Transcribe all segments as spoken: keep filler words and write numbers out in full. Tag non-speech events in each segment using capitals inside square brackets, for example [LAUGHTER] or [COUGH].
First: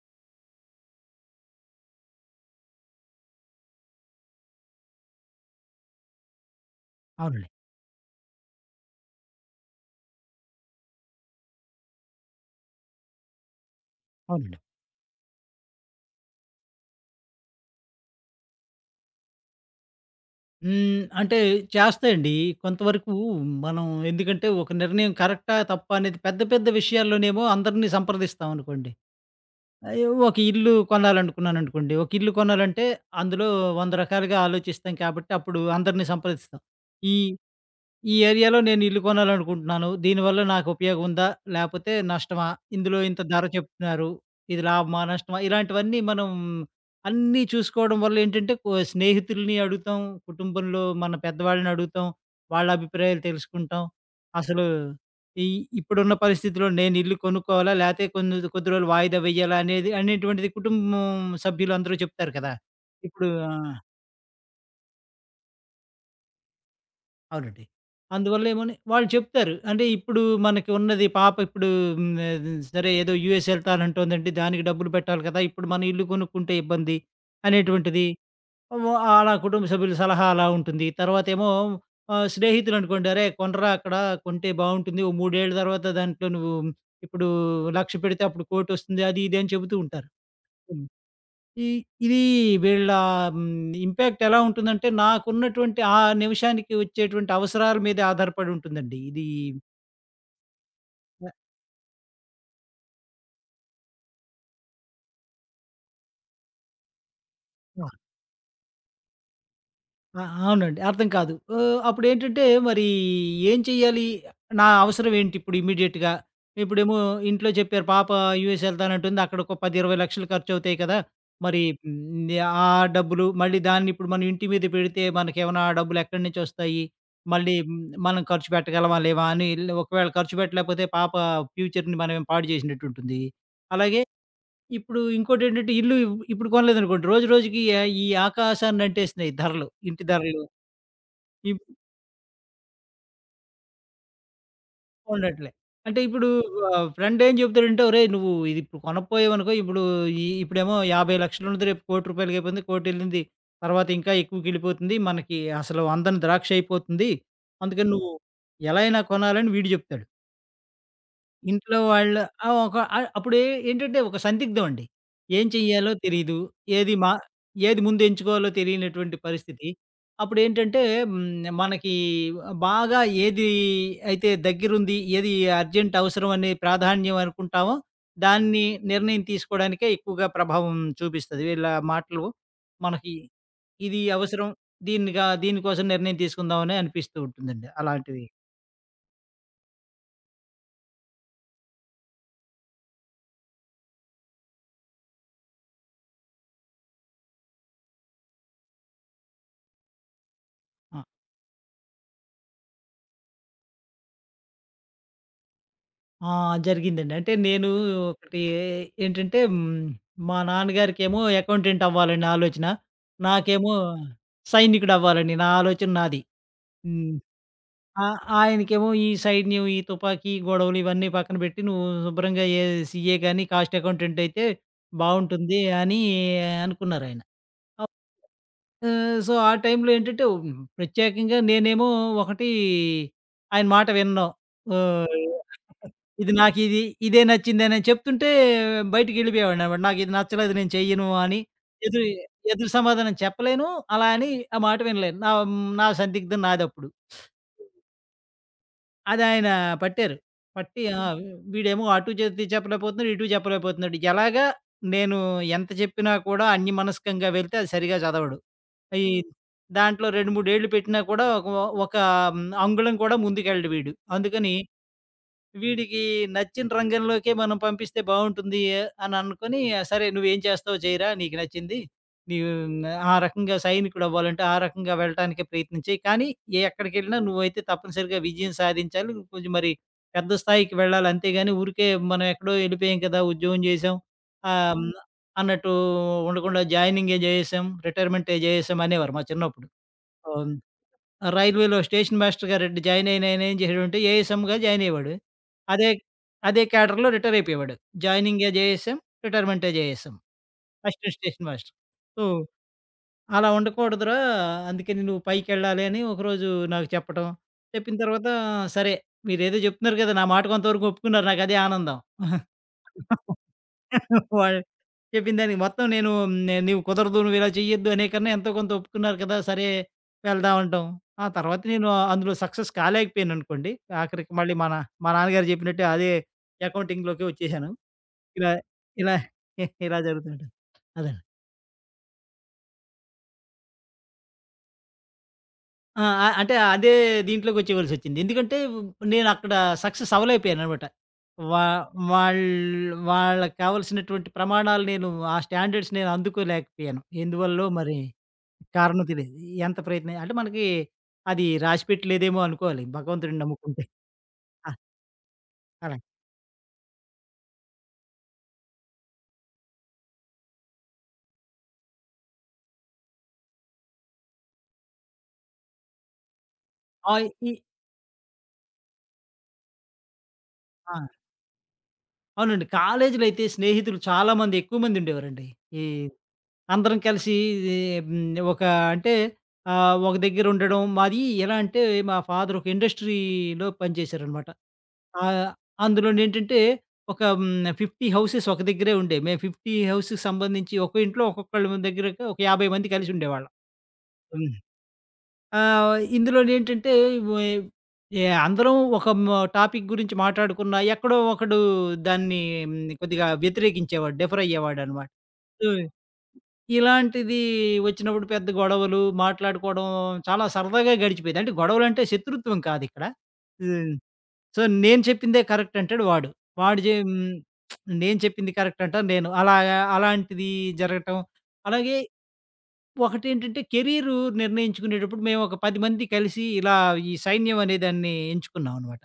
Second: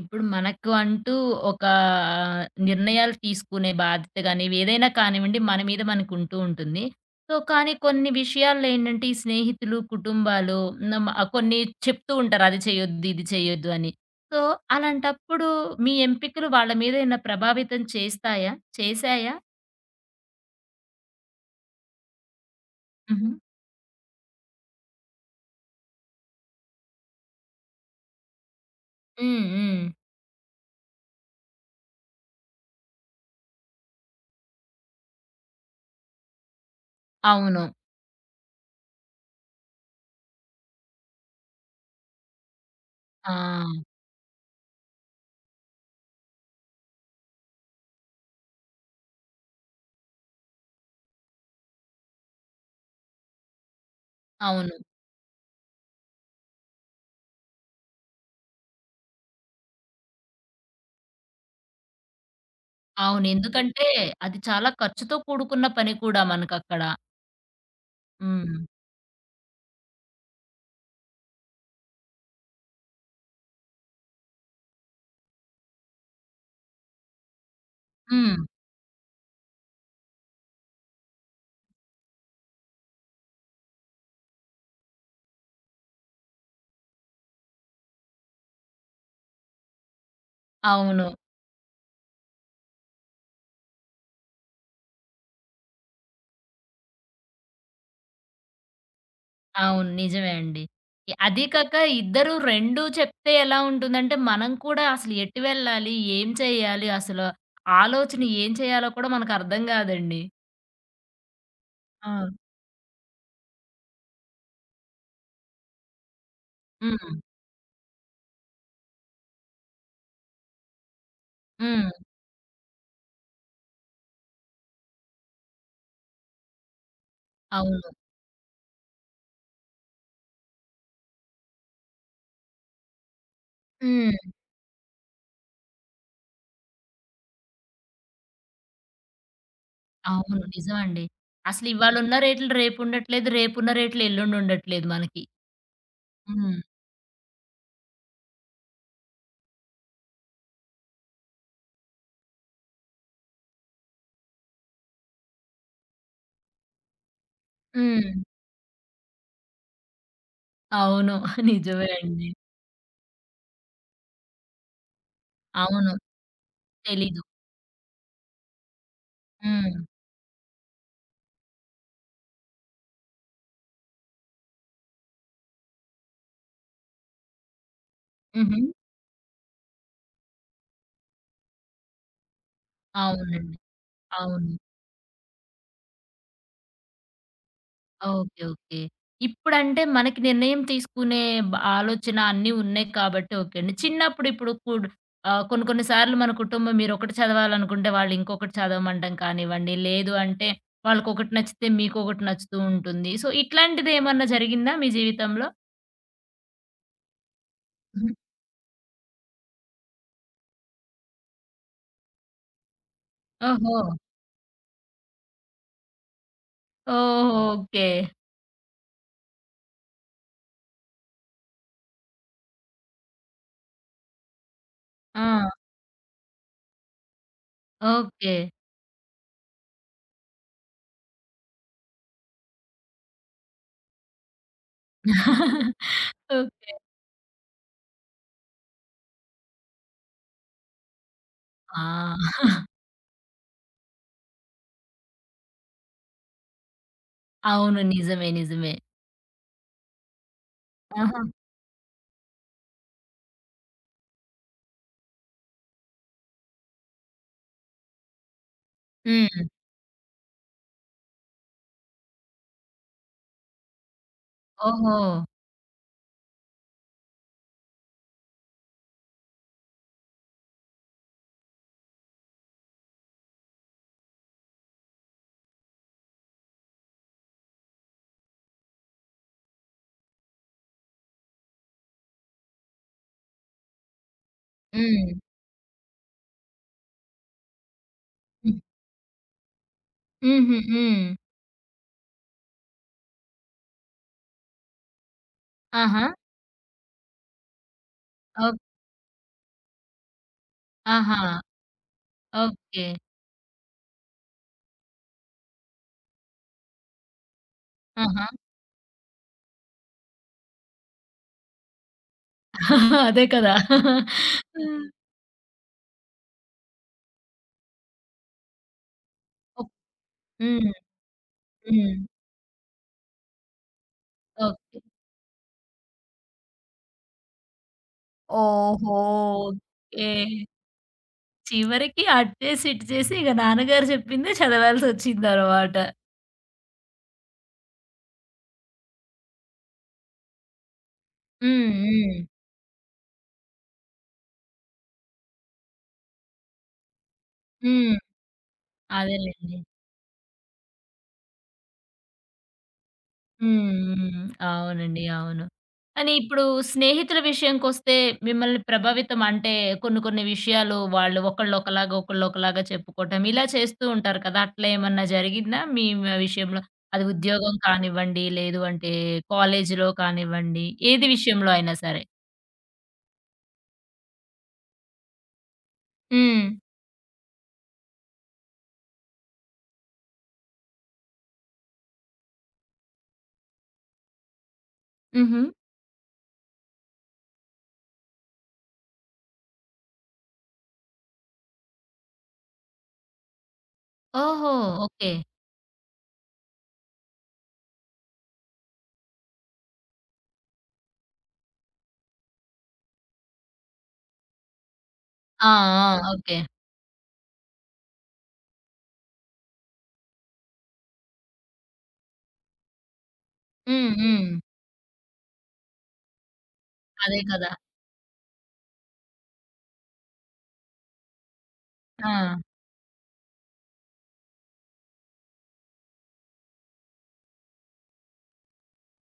ఇప్పుడు మనకు అంటూ ఒక నిర్ణయాలు తీసుకునే బాధ్యత గాని, ఏదైనా కానివ్వండి మన మీద మనకు ఉంటూ ఉంటుంది. సో, అవునండి. కానీ కొన్ని విషయాల్లో ఏంటంటే, ఈ స్నేహితులు, కుటుంబాలు నమ్ కొన్ని చెప్తూ ఉంటారు. అది చేయొద్దు, ఇది చేయొద్దు అని. సో, అవునండి. అలాంటప్పుడు మీ ఎంపికలు వాళ్ళ మీద ఏమైనా ప్రభావితం చేస్తాయా? చేశాయా? హ్మ్. అంటే చేస్తాయండి. కొంతవరకు హుహు. మనం ఎందుకంటే ఒక నిర్ణయం కరెక్టా? తప్పా? అనేది పెద్ద పెద్ద విషయాల్లోనేమో అందరిని సంప్రదిస్తామనుకోండి. హ్మ్. హ్మ్. ఆహ్, ఒక ఇల్లు కొనాలనుకున్నాననుకోండి. ఒక ఇల్లు కొనాలంటే అందులో వంద రకాలుగా ఆలోచిస్తాం కాబట్టి అప్పుడు అందరిని సంప్రదిస్తాం. ఈ అవును. ఈ ఏరియాలో నేను ఇల్లు కొనాలనుకుంటున్నాను. దీనివల్ల నాకు ఉపయోగం ఉందా? లేపోతే నష్టమా? ఇందులో ఇంత ఆ! ధర చెప్తున్నారు. ఇది లాభమా? నష్టమా? ఇలాంటివన్నీ మనం అన్నీ చూసుకోవడం వల్ల ఏంటంటే కొ స్నేహితుల్ని అడుగుతాం. కుటుంబంలో మన పెద్దవాళ్ళని అడుగుతాం. వాళ్ళ అభిప్రాయాలు తెలుసుకుంటాం. అసలు అవును. ఈ ఇప్పుడున్న పరిస్థితిలో నేను ఇల్లు కొనుక్కోవాలా? లేతే కొన్ని కొద్ది రోజులు వాయిదా వేయాలా? అనేది అనేటువంటిది కుటుంబం సభ్యులందరూ చెప్తారు కదా! అవును. ఇప్పుడు ఆ! ఎందుకంటే, అది చాలా ఖర్చుతో కూడుకున్న పని కూడా మనకక్కడ. అవునండి. అందువల్ల హ్మ్. ఏమోని వాళ్ళు చెప్తారు. అంటే ఇప్పుడు మనకి ఉన్నది పాప ఇప్పుడు హ్మ్, ఆహ్, సరే ఏదో యూఎస్ ఎళ్తానంటోందండి. దానికి డబ్బులు పెట్టాలి కదా! ఇప్పుడు మనం ఇల్లు కొనుక్కుంటే ఇబ్బంది అనేటువంటిది. హ్మ్. వ అలా కుటుంబ సభ్యుల సలహా అలా ఉంటుంది. తర్వాతేమో ఆహ్, స్నేహితులనుకోండి, "అరేయ్! కొనరా అక్కడ కొంటే బావుంటుంది. ఓ మూడు ఏళ్ల తర్వాత దాంట్లో నువ్వు ఇప్పుడు ఒక లక్ష పెడితే అప్పుడు కోటొస్తుంది." అది ఇది అని చెబుతూ ఉంటారు. అవును. ఈ ఇది వీళ్ళ హ్మ్, ఇంపాక్ట్ ఎలా ఉంటుందంటే, నాకున్నటువంటి ఆ నిమిషానికి వచ్చేటువంటి అవసరాల మీదే ఆధారపడి ఉంటుందండి. ఇది అవును. నిజమే అండి. ఇ న అదీ కాక ఇద్దరు రెండు చెప్తే ఎలా ఉంటుందంటే, మనం కూడా అసలు ఎటు వెళ్ళాలి? ఏం చేయాలి? అసలు ఆలోచన ఏం చేయాలో కూడా మనకర్థం గాదండి. ఆ! అవునండి. అర్థం కాదు. ఆహ్, ఆ! అప్పుడేంటంటే మరి ఏం చెయ్యాలి? నా అవసరం ఏంటి ఇప్పుడు ఇమ్మీడియేట్‌గా? ఇప్పుడేమో హ్మ్. ఇంట్లో చెప్పారు పాప యూఎస్ ఎళ్తానంటుంది. అక్కడొక పది, ఇరవై లక్షలు ఖర్చవుతాయి కదా! మరి హ్మ్. హ్మ్, ఆ డబ్బులు మళ్ళీ దాన్నిప్పుడు మనం ఇంటి మీద పెడితే మనకేమైనా ఆ డబ్బులెక్కడి నుంచొస్తాయి? మళ్ళీ హ్మ్, అవును. మనం ఖర్చు పెట్టగలమా? లేవా? అని ఇల్ ఒకవేళ ఖర్చు పెట్టలేకపోతే పాప ఫ్యూచర్‌ని మనమేం పాడు చేసినట్టుంటుంది. అలాగే హ్మ్. ఇప్పుడు ఇంకోటేంటంటే ఇల్లు ఇప్పుడు కొనలేదనుకోండి, రోజు రోజుకి ఆహ్, ఈ ఆకాశాన్నంటేస్తున్నాయి ధరలు. ఇంటి అవును. ధరలు. నిజమండి. అసలు ఇప్పుడు ఇవాళున్న రేట్లు రేపుండట్లేదు. రేపున్న రేట్లు ఎల్లుండుండట్లేదు మనకి. ఉండట్లే. అంటే ఇప్పుడు హ్మ్. ఆహ్, ఫ్రెండ్ ఏం చెప్తాడంటే, "ఒరేయ్! నువ్వు ఇది ఇప్పుడు కొనకపోయావనుకో, ఇప్పుడు ఈ ఇప్పుడేమో యాభై లక్షలు ఉన్నది, రేపు ఒక కోటి అయిపోతుంది, ఒక కోటి ఎళ్ళింది. తర్వాత ఇంకా ఎక్కువకెళ్ళిపోతుంది. మనకి అసలు అందని ద్రాక్ష అయిపోతుంది. అందుకని హ్మ్. నువ్వు ఎలా అయినా కొనాలని" వీడు చెప్తాడు. అవును. [LAUGHS] ఇంట్లో నిజమే వాళ్ళ అండి. ఆ! ఒక ఆహ్, అప్పుడు ఏ ఏంటంటే ఒక సందిగ్ధం అండి. ఏం అవును. చెయ్యాలో తెలీదు. ఏది మా తెలీదు. ఏది ముందు ఎంచుకోవాలో తెలియనటువంటి పరిస్థితి. హ్మ్. అప్పుడేంటంటే హ్మ్. మనకి బాగా ఏది అయితే దగ్గరుంది, ఏది అర్జెంట్ అవసరం అనే ప్రాధాన్యం అనుకుంటామో, హుహు. దాన్ని నిర్ణయం తీసుకోవడానికే ఎక్కువగా ప్రభావం చూపిస్తది. వీళ్ళ మాటలు మనకి అవునండి. ఇది అవసరం. అవును. దీన్నిగా దీనికోసం నిర్ణయం తీసుకుందామని అనిపిస్తూ ఉంటుందండి అలాంటివి. ఓకే. ఓకే. ఇప్పుడంటే మనకి నిర్ణయం తీసుకునే బ ఆలోచన అన్నీ ఉన్నాయి కాబట్టి ఓకే అండి. చిన్నప్పుడు ఇప్పుడు కుడ్ ఆహ్, కొన్ని కొన్ని సార్లు మన కుటుంబం మీరొకటి చదవాలనుకుంటే వాళ్ళు ఇంకొకటి చదవమండం కానివ్వండి, లేదు అంటే ఆ! వాళ్ళకొకటి నచ్చితే మీకొకటి నచ్చుతూ ఉంటుంది. సో, ఇట్లాంటిదేమన్నా జరిగిందా మీ జీవితంలో? ఆ! జరిగిందండి. అంటే నేను హుహు. ఒకటి ఏంటంటే హ్మ్, మా నాన్నగారికేమో అకౌంటెంట్ అవ్వాలని ఆలోచన. నాకేమో ఓహో! సైనికుడవ్వాలని నా ఆలోచన నాది. హ్మ్. ఓహో! ఓకే. ఆ ఆయనకేమో ఈ సైన్యం, ఈ తుపాకీ, గొడవలు ఇవన్నీ పక్కన పెట్టి నువ్వు శుభ్రంగా ఏ సీఏ గాని, కాస్ట్ అకౌంటెంట్ అయితే ఆ! బావుంటుంది అని అనుకున్నారాయన. ఓకే. ఆహ్, సో, ఆ టైంలో ఏంటంటే హ్మ్, ప్రత్యేకంగా నేనేమో ఒకటి ఆయన మాట వినను. ఓహ్! [LAUGHS] ఇది ఓకే. నాకిది ఇదే నచ్చిందని చెప్తుంటే బయటికెళ్ళిపోయేవాడిననమాట. నాకిది నచ్చలేదు నేను చెయ్యను అని ఎదురు ఆ! [LAUGHS] ఎదురు సమాధానం చెప్పలేను. అలా అని ఆ మాట వినలేను. నా నా సందిగ్ధం నాదప్పుడు. అవును. నిజమే. నిజమే. అదాయన పట్టారు. పట్టి ఆ! ఆహా! హ్మ్. వీడేమో అటు చెప్తే చెప్పలేకపోతున్నాడు. ఇటు చెప్పలేకపోతున్నాడు. ఎలాగా నేను ఎంత చెప్పినా కూడా అన్యమనస్కంగా వెళ్తే అది సరిగా చదవడు. ఈ హ్మ్. దాంట్లో రెండు, మూడు ఏళ్లు పెట్టినా కూడా ఒక ఒక అంగుళం కూడా ముందుకెళ్ళడు వీడు. అందుకని ఓహో! వీడికి నచ్చిన రంగంలోకే మనం పంపిస్తే బావుంటుంది అని అనుకోని, సరే నువ్వేం చేస్తావో చేయరా నీకు నచ్చింది. నీవు ఆ రకంగా సైనికుడవ్వాలంటే, ఆ రకంగా వెళ్ళటానికే ప్రయత్నం చెయి. కానీ ఎక్కడికెళ్ళినా నువ్వైతే తప్పనిసరిగా విజయం సాధించాలి. కొంచెం మరి పెద్ద స్థాయికి వెళ్ళాలి. అంతేగాని ఊరికే మనం ఎక్కడో ఎళ్ళిపోయాం కదా! ఉద్యోగం చేశాం. ఆహ్, హ్మ్. హ్మ్. అన్నట్టు ఉండకుండా జాయినింగే జేసేసాం. రిటైర్మెంటే జేసేసాం అనేవారు మా చిన్నప్పుడు. హుహు. హ్మ్. ఆ! రైల్వేలో స్టేషన్ మాస్టర్‌గా రెడ్ జాయిన్ అయిన ఆయన ఏం చేసాడంటే ఏఎస్ఎంగా జాయిన్ అయ్యేవాడు. అదే ఆహా! అదే క్యాడర్‌లో రిటైర్ అయిపోయేవాడు. జాయినింగే ఓహ్! జేఎస్ఎం, రిటైర్మెంటే జేఎస్ఎం. అసిస్టెంట్ ఆహా! Station master. So, okay. అలా ఉండకూడదురా! అందుకని నువ్వు పైకెళ్ళాలి అని ఒకరోజు నాకు చెప్పడం. చెప్పిన ఆహా! తర్వాత సరే మీరేదో చెప్తున్నారు కదా! నా మాట కొంతవరకు ఒప్పుకున్నారు. నాకదే ఆనందం. [LAUGHS] అదే కదా! వాళ్ళు హ్మ్. చెప్పిన దానికి మొత్తం నేను నే "నీవు కుదరదు, నువ్వు ఇలా చెయ్యొద్దు" అనే కన్నా ఎంతో కొంత ఒప్పుకున్నారు కదా! సరే ఓహ్! వెళ్దాం హ్మ్. అంటాం. ఆ తర్వాత నేను హ్మ్. అందులో సక్సెస్ కాలేకపోయాననుకోండి. ఆఖరికి మళ్ళీ మా ఓకే. నా మా నాన్నగారు చెప్పినట్టే అదే అకౌంటింగ్‌లోకే వచ్చేసాను. ఇలా ఇలా ఇలా జరుగుతూ ఓకే. ఉంటుంది. అదండి. చివరికి అటు చేసి, ఇటు చేసి ఇక నాన్నగారు చెప్పిందే చదవాల్సొచ్చిందనమాట. ఆ! ఆ! అంటే అదే దీంట్లోకొచ్చేవలసొచ్చింది. ఎందుకంటే నేనక్కడ సక్సెస్ అవ్వలేకపోయాననమాట. వా హ్మ్. హ్మ్. వాళ్ళు వాళ్ళకి కావాల్సినటువంటి ప్రమాణాలు నేను ఆ స్టాండర్డ్స్ నేను అందుకోలేకపోయాను. ఎందువల్లో హ్మ్. మరి కారణం తెలీదు. అదేలెండి. ఎంత ప్రయత్నం అంటే మనకి అది రాసిపెట్టలేదేమో అనుకోవాలి భగవంతుడిని హ్మ్. నమ్ముకుంటే. హ్మ్. ఆ! అవునండి. అవును. అలా. కానీ ఇప్పుడు స్నేహితుల విషయంకొస్తే మిమ్మల్ని ప్రభావితం అంటే కొన్ని కొన్ని విషయాలు వాళ్ళు ఒకళ్ళు ఒకలాగా, ఒకళ్ళు ఒకలాగా చెప్పుకోవటం ఇలా చేస్తూ ఉంటారు కదా! అట్లా ఏమన్నా జరిగిందా మీ మ విషయంలో? అది ఆహ్, ఈ ఉద్యోగం కానివ్వండి, లేదు అంటే కాలేజీలో కానివ్వండి, ఆ! ఏది విషయంలో అయినా సరే? అవునండి. కాలేజీలో అయితే స్నేహితులు చాలా మంది ఎక్కువ మందుండేవారండి. ఈ హ్మ్. అందరం కలిసి హ్మ్, ఒక అంటే ఆహ్, ఒక దగ్గర ఉండడం. మాది ఎలా అంటే మా ఫాదర్ ఒక ఇండస్ట్రీలో పనిచేశారనమాట. హుహు. ఆహ్, అందులోనేంటంటే ఒక హ్మ్, యాభై హౌసెస్ ఒక దగ్గరే ఉండేవి. మేము యాభై హౌస్‌కి సంబంధించి ఒక ఇంట్లో ఒక్కొక్కళ్ళ దగ్గర ఒక యాభై మంది కలిసి ఉండేవాళ్ళం. ఓహో! హ్మ్. ఓకే. ఆహ్, ఇందులోనేంటంటే వే ఏ ఏ అందరం ఒక మ టాపిక్ గురించి మాట్లాడుకున్నా ఎక్కడో ఒకడు దాన్ని హ్మ్, కొద్దిగా వ్యతిరేకించేవాడు. డిఫర్ అయ్యేవాడనమాట. ఆ! ఆ! ఓకే. ఇలాంటిది వచ్చినప్పుడు పెద్ద గొడవలు, మాట్లాడుకోవడం చాలా సరదాగా గడిచిపోయేది. అంటే గొడవలంటే శత్రుత్వం కాదిక్కడ. హ్మ్. హ్మ్. హ్మ్. సో, నేను చెప్పిందే కరెక్ట్ అంటాడు వాడు. వాడు జే అదే హ్మ్. కదా! నేను చెప్పింది కరెక్ట్ అంటాను నేను. అలాగా అలాంటిది జరగటం. అలాగే ఆ! ఒకటేంటంటే కెరీరు నిర్ణయించుకునేటప్పుడు మేము ఒక పది మంది కలిసి ఇలా ఈ సైన్యం అనే దాన్ని ఎంచుకున్నామనమాట.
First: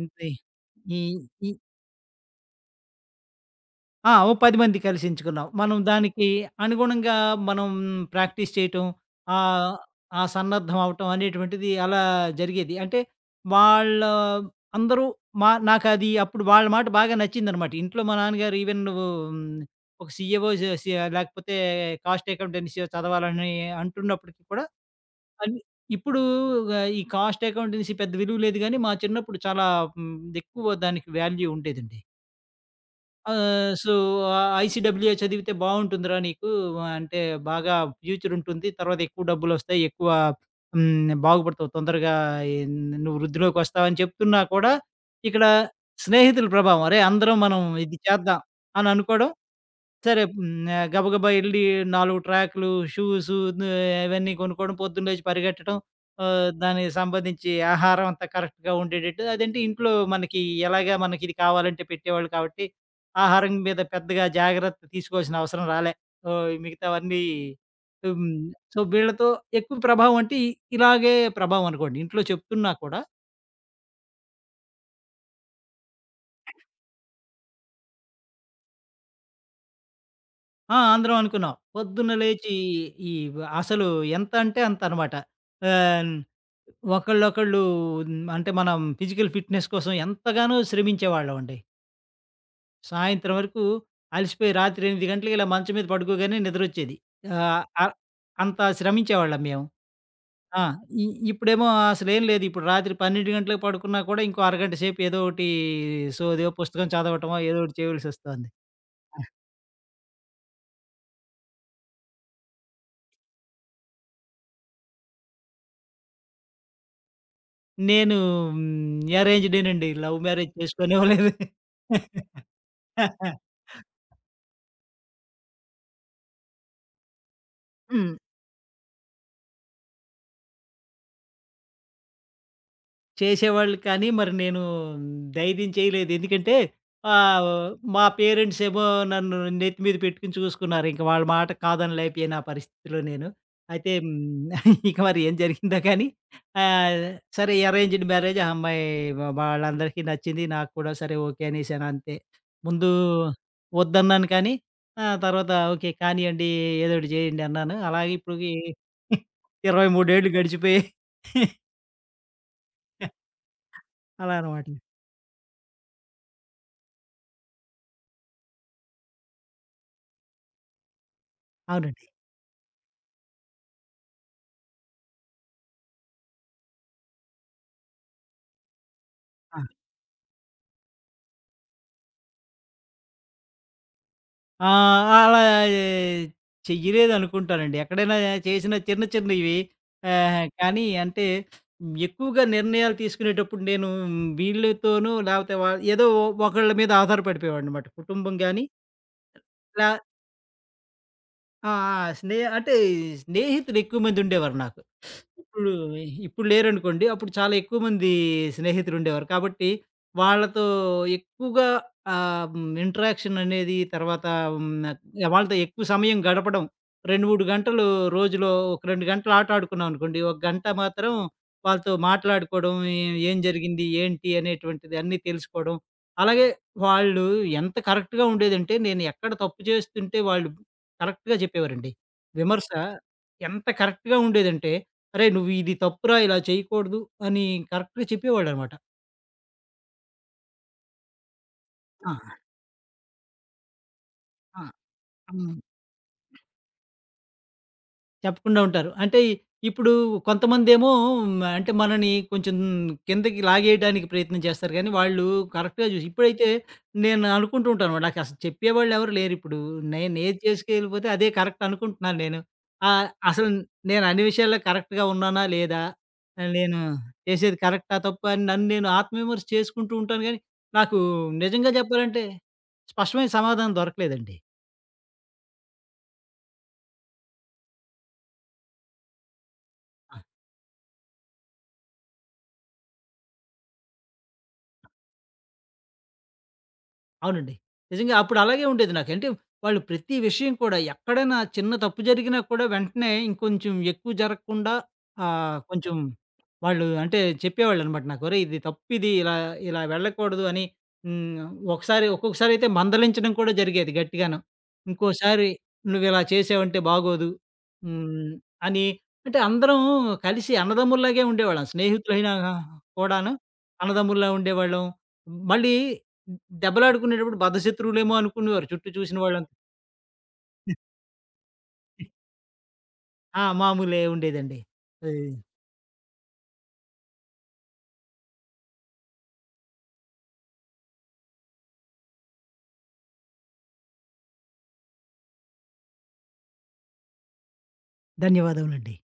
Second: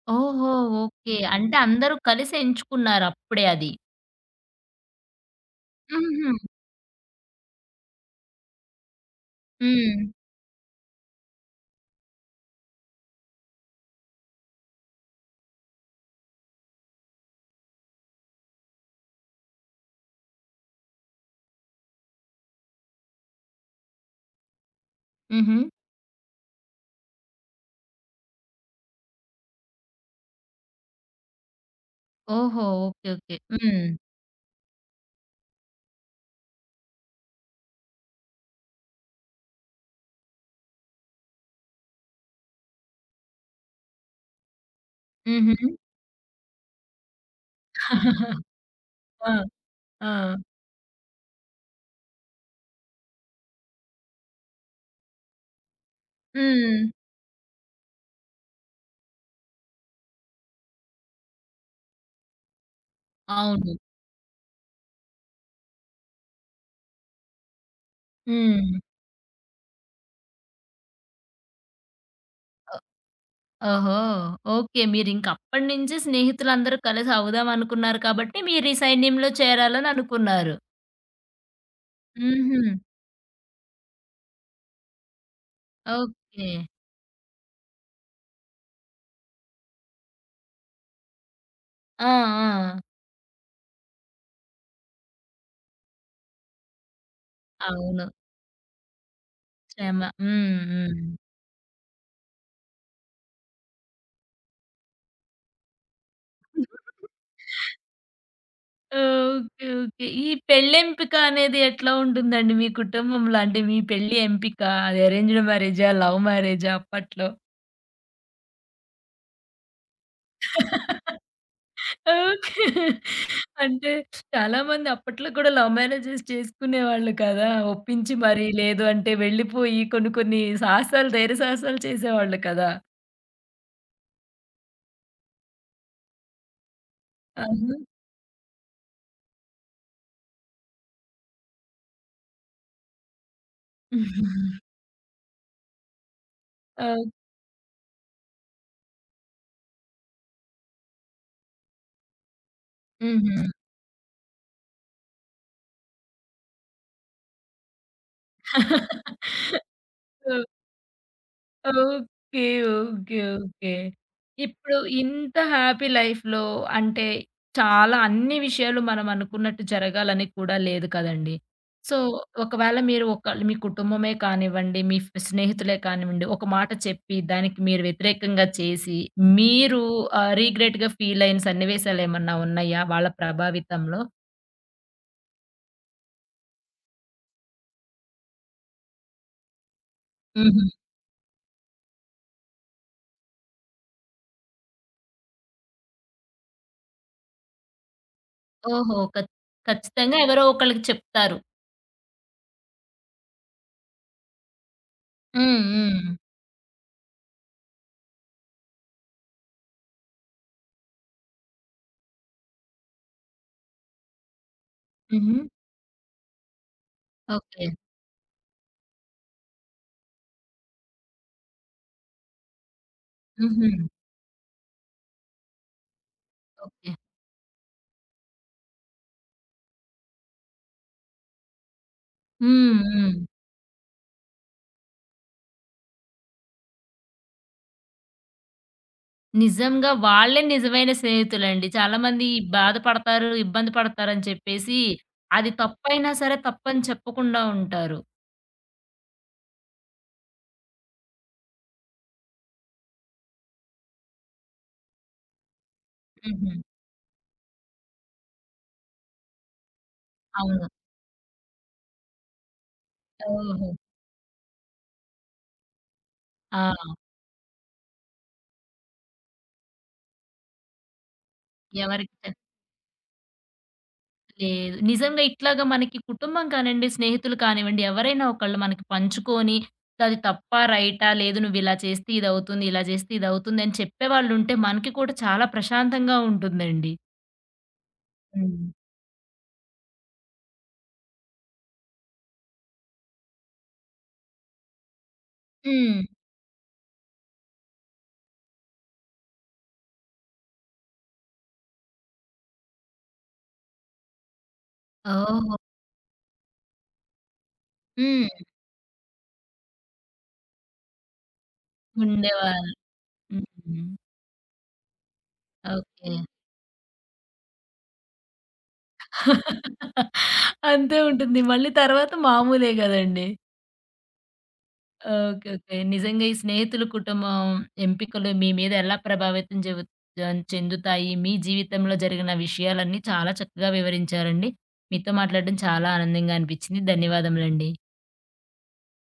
ఇంతే ఓహో! ఈ ఓకే. ఈ అంటే అందరూ కలిసి ఎంచుకున్నారు అప్పుడే అది. ఆ! ఓ పది మంది కలిసి ఎంచుకున్నాం. మనం దానికి హుహు. అనుగుణంగా మనం ప్రాక్టీస్ చేయటం, ఆహ్, హ్మ్. ఆ సన్నద్ధం అవ్వటం అనేటువంటిది అలా జరిగేది. అంటే వాళ్ళ అందరూ మా నాకది అప్పుడు వాళ్ళ మాట బాగా నచ్చిందనమాట. ఇంట్లో మా నాన్నగారు ఈవెన్ నువ్వు హ్మ్, ఒక సీఏఓ జ సి లేకపోతే కాస్ట్ అకౌంటెన్సీ చదవాలని అంటున్నప్పటికి కూడా హుహు. అన్ని ఇప్పుడు ఆహ్, ఈ కాస్ట్ అకౌంటెన్సీ పెద్ద విలువ లేదు గానీ, మా చిన్నప్పుడు చాలా హ్మ్, ఎక్కువ దానికి వాల్యూ ఉండేదండి. ఓహో! ఓకే. ఓకే. ఆహ్, హ్మ్. సో, ఆహ్, ఐసీడబ్ల్యూఏ చదివితే బావుంటుందిరా నీకు. అంటే బాగా ఫ్యూచర్ ఉంటుంది. తర్వాత ఎక్కువ డబ్బులొస్తాయి. ఎక్కువ హ్మ్. బాగుపడతావు. తొందరగా ఈ నువ్వు వృద్ధిలోకొస్తావని చెప్తున్నా కూడా ఇక్కడ హుహు. స్నేహితుల ప్రభావం. అరే! అందరం మనం ఇది చేద్దాం అని అనుకోవడం ఆ! ఆ! సరే. హ్మ్. ఆహ్, గబగబా ఎళ్లి నాలుగు ట్రాక్‌లు, షూసు ను ఇవన్నీ కొనుక్కోవడం, పొద్దున్న లేచి పరిగెట్టడం. ఆహ్, హ్మ్. దానికి సంబంధించి ఆహారం అంతా కరెక్ట్‌గా ఉండేటట్టు. అదంటే ఇంట్లో మనకి ఎలాగా మనకి ఇది కావాలంటే పెట్టేవాళ్ళు కాబట్టి, ఆహారం అవును. మీద పెద్దగా జాగ్రత్త తీసుకోవాల్సిన అవసరం రాలే. ఓహ్! మిగతావన్నీ హ్మ్. సో, హ్మ్. వీళ్ళతో ఎక్కువ ప్రభావం అంటే ఇ- ఇలాగే ప్రభావం అనుకోండి. ఇంట్లో చెప్తున్నా ఓ కూడా ఓహో! ఓకే. మీరింక అప్పటినుంచి స్నేహితులందరూ కలిసి అవుదాం అనుకున్నారు కాబట్టి, మీరు ఈ సైన్యంలో చేరాలని అనుకున్నారు. ఆ! అందరం అనుకున్నాం. పొద్దున్న లేచి హుహు. ఈ అసలు ఎంత అంటే అంత అన్నమాట. ఆహ్ ఓకే. ఒకళ్ళొకళ్ళు హ్మ్, అంటే మనం ఫిజికల్ ఫిట్‌నెస్ కోసం ఎంతగానో శ్రమించేవాళ్ళమండి. ఆ! ఆ! సాయంత్రం వరకు అలసిపోయి రాత్రి ఎనిమిది గంటలకి ఇలా మంచం మీద పడుకోగానే నిద్రొచ్చేది. ఆహ్, ఆహ్, అవును. అంత శ్రమించేవాళ్ళం మేము. శ్రమ. హ్మ్. ఆ! హ్మ్. ఇ ఇప్పుడేమో అసలేం లేదు. ఇప్పుడు రాత్రి పన్నెండు గంటలకు పడుకున్నా కూడా ఇంకో అరగంట సేపు ఏదో ఒకటి సోదో, పుస్తకం చదవటమో ఏదో ఒకటి చేయవలసొస్తోంది. ఓకే. ఓకే. ఈ పెళ్లెంపిక అనేది ఎట్లా ఉంటుందండి మీ కుటుంబంలో? అంటే మీ పెళ్లి ఎంపిక అది అరేంజ్డ్ మ్యారేజా? లవ్ మ్యారేజా అప్పట్లో? నేను హ్మ్, అరేంజ్‌డేనండి. లవ్ మ్యారేజ్ చేసుకోనివ్వలేదు. ఓకే. [LAUGHS] అంటే చాలామంది అప్పట్లో కూడా లవ్ మ్యారేజెస్ చేసుకునేవాళ్ళు కదా! హ్మ్. ఒప్పించి మరి లేదు అంటే వెళ్ళిపోయి కొన్ని కొన్ని సాహసాలు, ధైర్య సాహసాలు చేసేవాళ్ళు కదా! చేసేవాళ్ళు కానీ మరి నేను ధైర్యం చేయలేదు. ఎందుకంటే ఆహ్, అవును. మా పేరెంట్స్ ఏమో నన్ను నెత్తి మీద పెట్టుకొని చూసుకున్నారు. ఇంక వాళ్ళ మాట కాదనలేకపోయాను ఆ పరిస్థితిలో నేను. అయితే హ్మ్. [LAUGHS] ఇక మరి ఏం జరిగిందో కానీ ఆహ్, ఓహ్! సరే అరేంజ్డ్ మ్యారేజ్ ఆ అమ్మాయి వ వాళ్ళందరికీ నచ్చింది. నాకు కూడా సరే ఓకే అనేసాను అంతే. ముందు హుహు. వద్దన్నాను కానీ ఆ తర్వాత ఓకే కానియండి ఏదో ఒకటి చేయండి అన్నాను. అలాగే ఇప్పటికి [LAUGHS] ఇరవై మూడు ఏళ్ళు గడిచిపోయాయి. [LAUGHS] ఓకే. ఓకే. [LAUGHS] ఓకే. అలా అన్నమాట. ఇప్పుడు ఇంత హ్యాపీ లైఫ్‌లో అంటే చాలా అన్ని విషయాలు మనం అనుకున్నట్టు జరగాలని కూడా లేదు కదండీ. సో, అవునండి. ఒకవేళ మీరు ఒక మీ కుటుంబమే కానివ్వండి, మీ ఫ్ స్నేహితులే కానివ్వండి, ఒక మాట చెప్పి దానికి మీరు వ్యతిరేకంగా చేసి ఆ! మీరు ఆహ్, రిగ్రెట్‌గా ఫీల్ అయిన సన్నివేశాలేమన్నా ఉన్నాయా వాళ్ళ ప్రభావితంలో? ఆహ్, అలా చెయ్యలేదనుకుంటానండి. ఎక్కడైనా చేసిన చిన్న చిన్నవి ఆహ్, హుహు. కానీ అంటే ఎక్కువగా నిర్ణయాలు తీసుకునేటప్పుడు నేను వీళ్ళతోనూ లేపోతే వా ఏదో ఒకళ్ళ మీద ఆధారపడిపోయేవాడినన్నమాట. కుటుంబం గాని, ఓహో! ఖచ్ లా ఖచ్చితంగా ఎవరో ఒకళ్ళకి చెప్తారు. ఆ! ఆ! స్నే అంటే స్నేహితులు ఎక్కువ మంది ఉండేవారు నాకు. హ్మ్. ఇప్పుడు హ్మ్. ఇప్పుడు లేరనుకోండి. అప్పుడు చాలా ఎక్కువ మంది స్నేహితులుండేవారు. కాబట్టి వాళ్ళతో ఎక్కువగా ఆహ్, హ్మ్. ఇంటరాక్షన్ అనేది తర్వాత హ్మ్. హుహు. వాళ్ళతో ఎక్కువ సమయం గడపడం. రెండు, మూడు ఓకే. గంటలు రోజులో ఒక రెండు గంటలు ఆట ఆడుకున్నాం అనుకోండి. ఒక గంట మాత్రం వాళ్ళతో మాట్లాడుకోవడం. ఏ ఏం హుహు. జరిగింది? ఏంటి? అనేటువంటిది అన్నీ తెలుసుకోవడం. అలాగే ఓకే. వాళ్ళు ఎంత కరెక్ట్‌గా ఉండేదంటే నేను ఎక్కడ తప్పు చేస్తుంటే వాళ్ళు కరెక్ట్‌గా చెప్పేవారండి. విమర్శ హ్మ్. హ్మ్. ఎంత కరెక్ట్‌గా ఉండేదంటే అరేయ్! నువ్వు ఇది తప్పురా! ఇలా చేయకూడదు అని కరెక్ట్‌గా చెప్పేవాడనమాట. నిజంగా వాళ్ళే నిజమైన స్నేహితులండి. ఆ! చాలామంది బాధపడతారు, ఇబ్బంది పడతారని ఆ! చెప్పేసి, అది హ్మ్. తప్పైనా సరే తప్పని చెప్పకుండా ఉంటారు. చెప్పకుండా ఉంటారు. అంటే ఇ- ఇప్పుడు కొంతమందేమో అంటే మనని కొంచెం కిందకి లాగేయడానికి ప్రయత్నం చేస్తారు గానీ, వాళ్ళు కరెక్ట్‌గా చూసి ఇప్పుడైతే హుహు. నేను అనుకుంటూ ఉంటాను. నాకసలు చెప్పేవాళ్ళు ఎవరు లేరిప్పుడు. నేనేది అవును. చేసుకెళ్ళిపోతే అదే కరెక్ట్ అనుకుంటున్నాను నేను. ఆహ్, అసలు ఓహో! నేను అన్ని విషయాల్లో కరెక్ట్‌గా ఉన్నానా? లేదా? ఆ! నేను చేసేది కరెక్టా? తప్పా? అని నన్ను నేను ఆత్మవిమర్శ చేసుకుంటూ ఉంటాను గానీ, నాకు నిజంగా చెప్పాలంటే ఎవరికి స్పష్టమైన సమాధానం దొరకలేదండి. చెప్పలేదు. నిజంగా ఇట్లాగా మనకి కుటుంబం కానివ్వండి, స్నేహితులు కానివ్వండి, ఎవరైనా ఒకళ్ళు మనకి పంచుకొని, అది తప్పా, రైటా, లేదు నువ్విలా చేస్తే ఇదవుతుంది, ఇలా చేస్తే ఇదవుతుంది అని చెప్పేవాళ్ళుంటే మనకి కూడా చాలా ప్రశాంతంగా ఉంటుందండి. అవునండి. నిజంగా అప్పుడు అలాగే హ్మ్. ఉండేది నాకు. అంటే వాళ్ళు ప్రతి విషయం కూడా ఎక్కడైనా చిన్న తప్పు జరిగినా కూడా వెంటనే ఇంకొంచెం ఎక్కువ జరగకుండా ఆహ్, కొంచెం హ్మ్. వాళ్ళు అంటే చెప్పేవాళ్ళనమాట నాకు. "ఒరేయ్! ఇది తప్పిది ఇలా ఇలా వెళ్ళకూడదు" అని హ్మ్. ఒకసారి ఒక్కొక్కసారి అయితే మందలించడం కూడా జరిగేది గట్టిగాను. "ఇంకోసారి ఓహో! నువ్విలా చేసావంటే బాగోదు" హ్మ్. హ్మ్. అని అంటే అందరం కలిసి అన్నదమ్ముల్లాగే ఉండేవాళ్ళం. స్నేహితులైనా ఉండేవారు. కూడాను హ్మ్. అన్నదమ్ముల్లా ఉండేవాళ్ళం. మళ్ళీ ఓకే. హ్మ్. దెబ్బలాడుకునేటప్పుడు బద్ధశత్రువులేమో అనుకునేవారు చుట్టూ చూసిన వాళ్ళంతా. [LAUGHS] అంతే ఉంటుంది. మళ్ళీ తర్వాత [LAUGHS] మామూలే గదండీ. ఆ! మామూలే ఉండేదండి. అది ఓకే. ఓకే. నిజంగా ఈ స్నేహితులు, కుటుంబం ఎంపికలు మీ మీద ఎలా ప్రభావితం చెవు ఆహ్, చెందుతాయి? మీ జీవితంలో జరిగిన విషయాలన్నీ చాలా చక్కగా వివరించారండి. మీతో మాట్లాడడం చాలా ఆనందంగా అనిపించింది. ధన్యవాదములండి. ధన్యవాదములండి.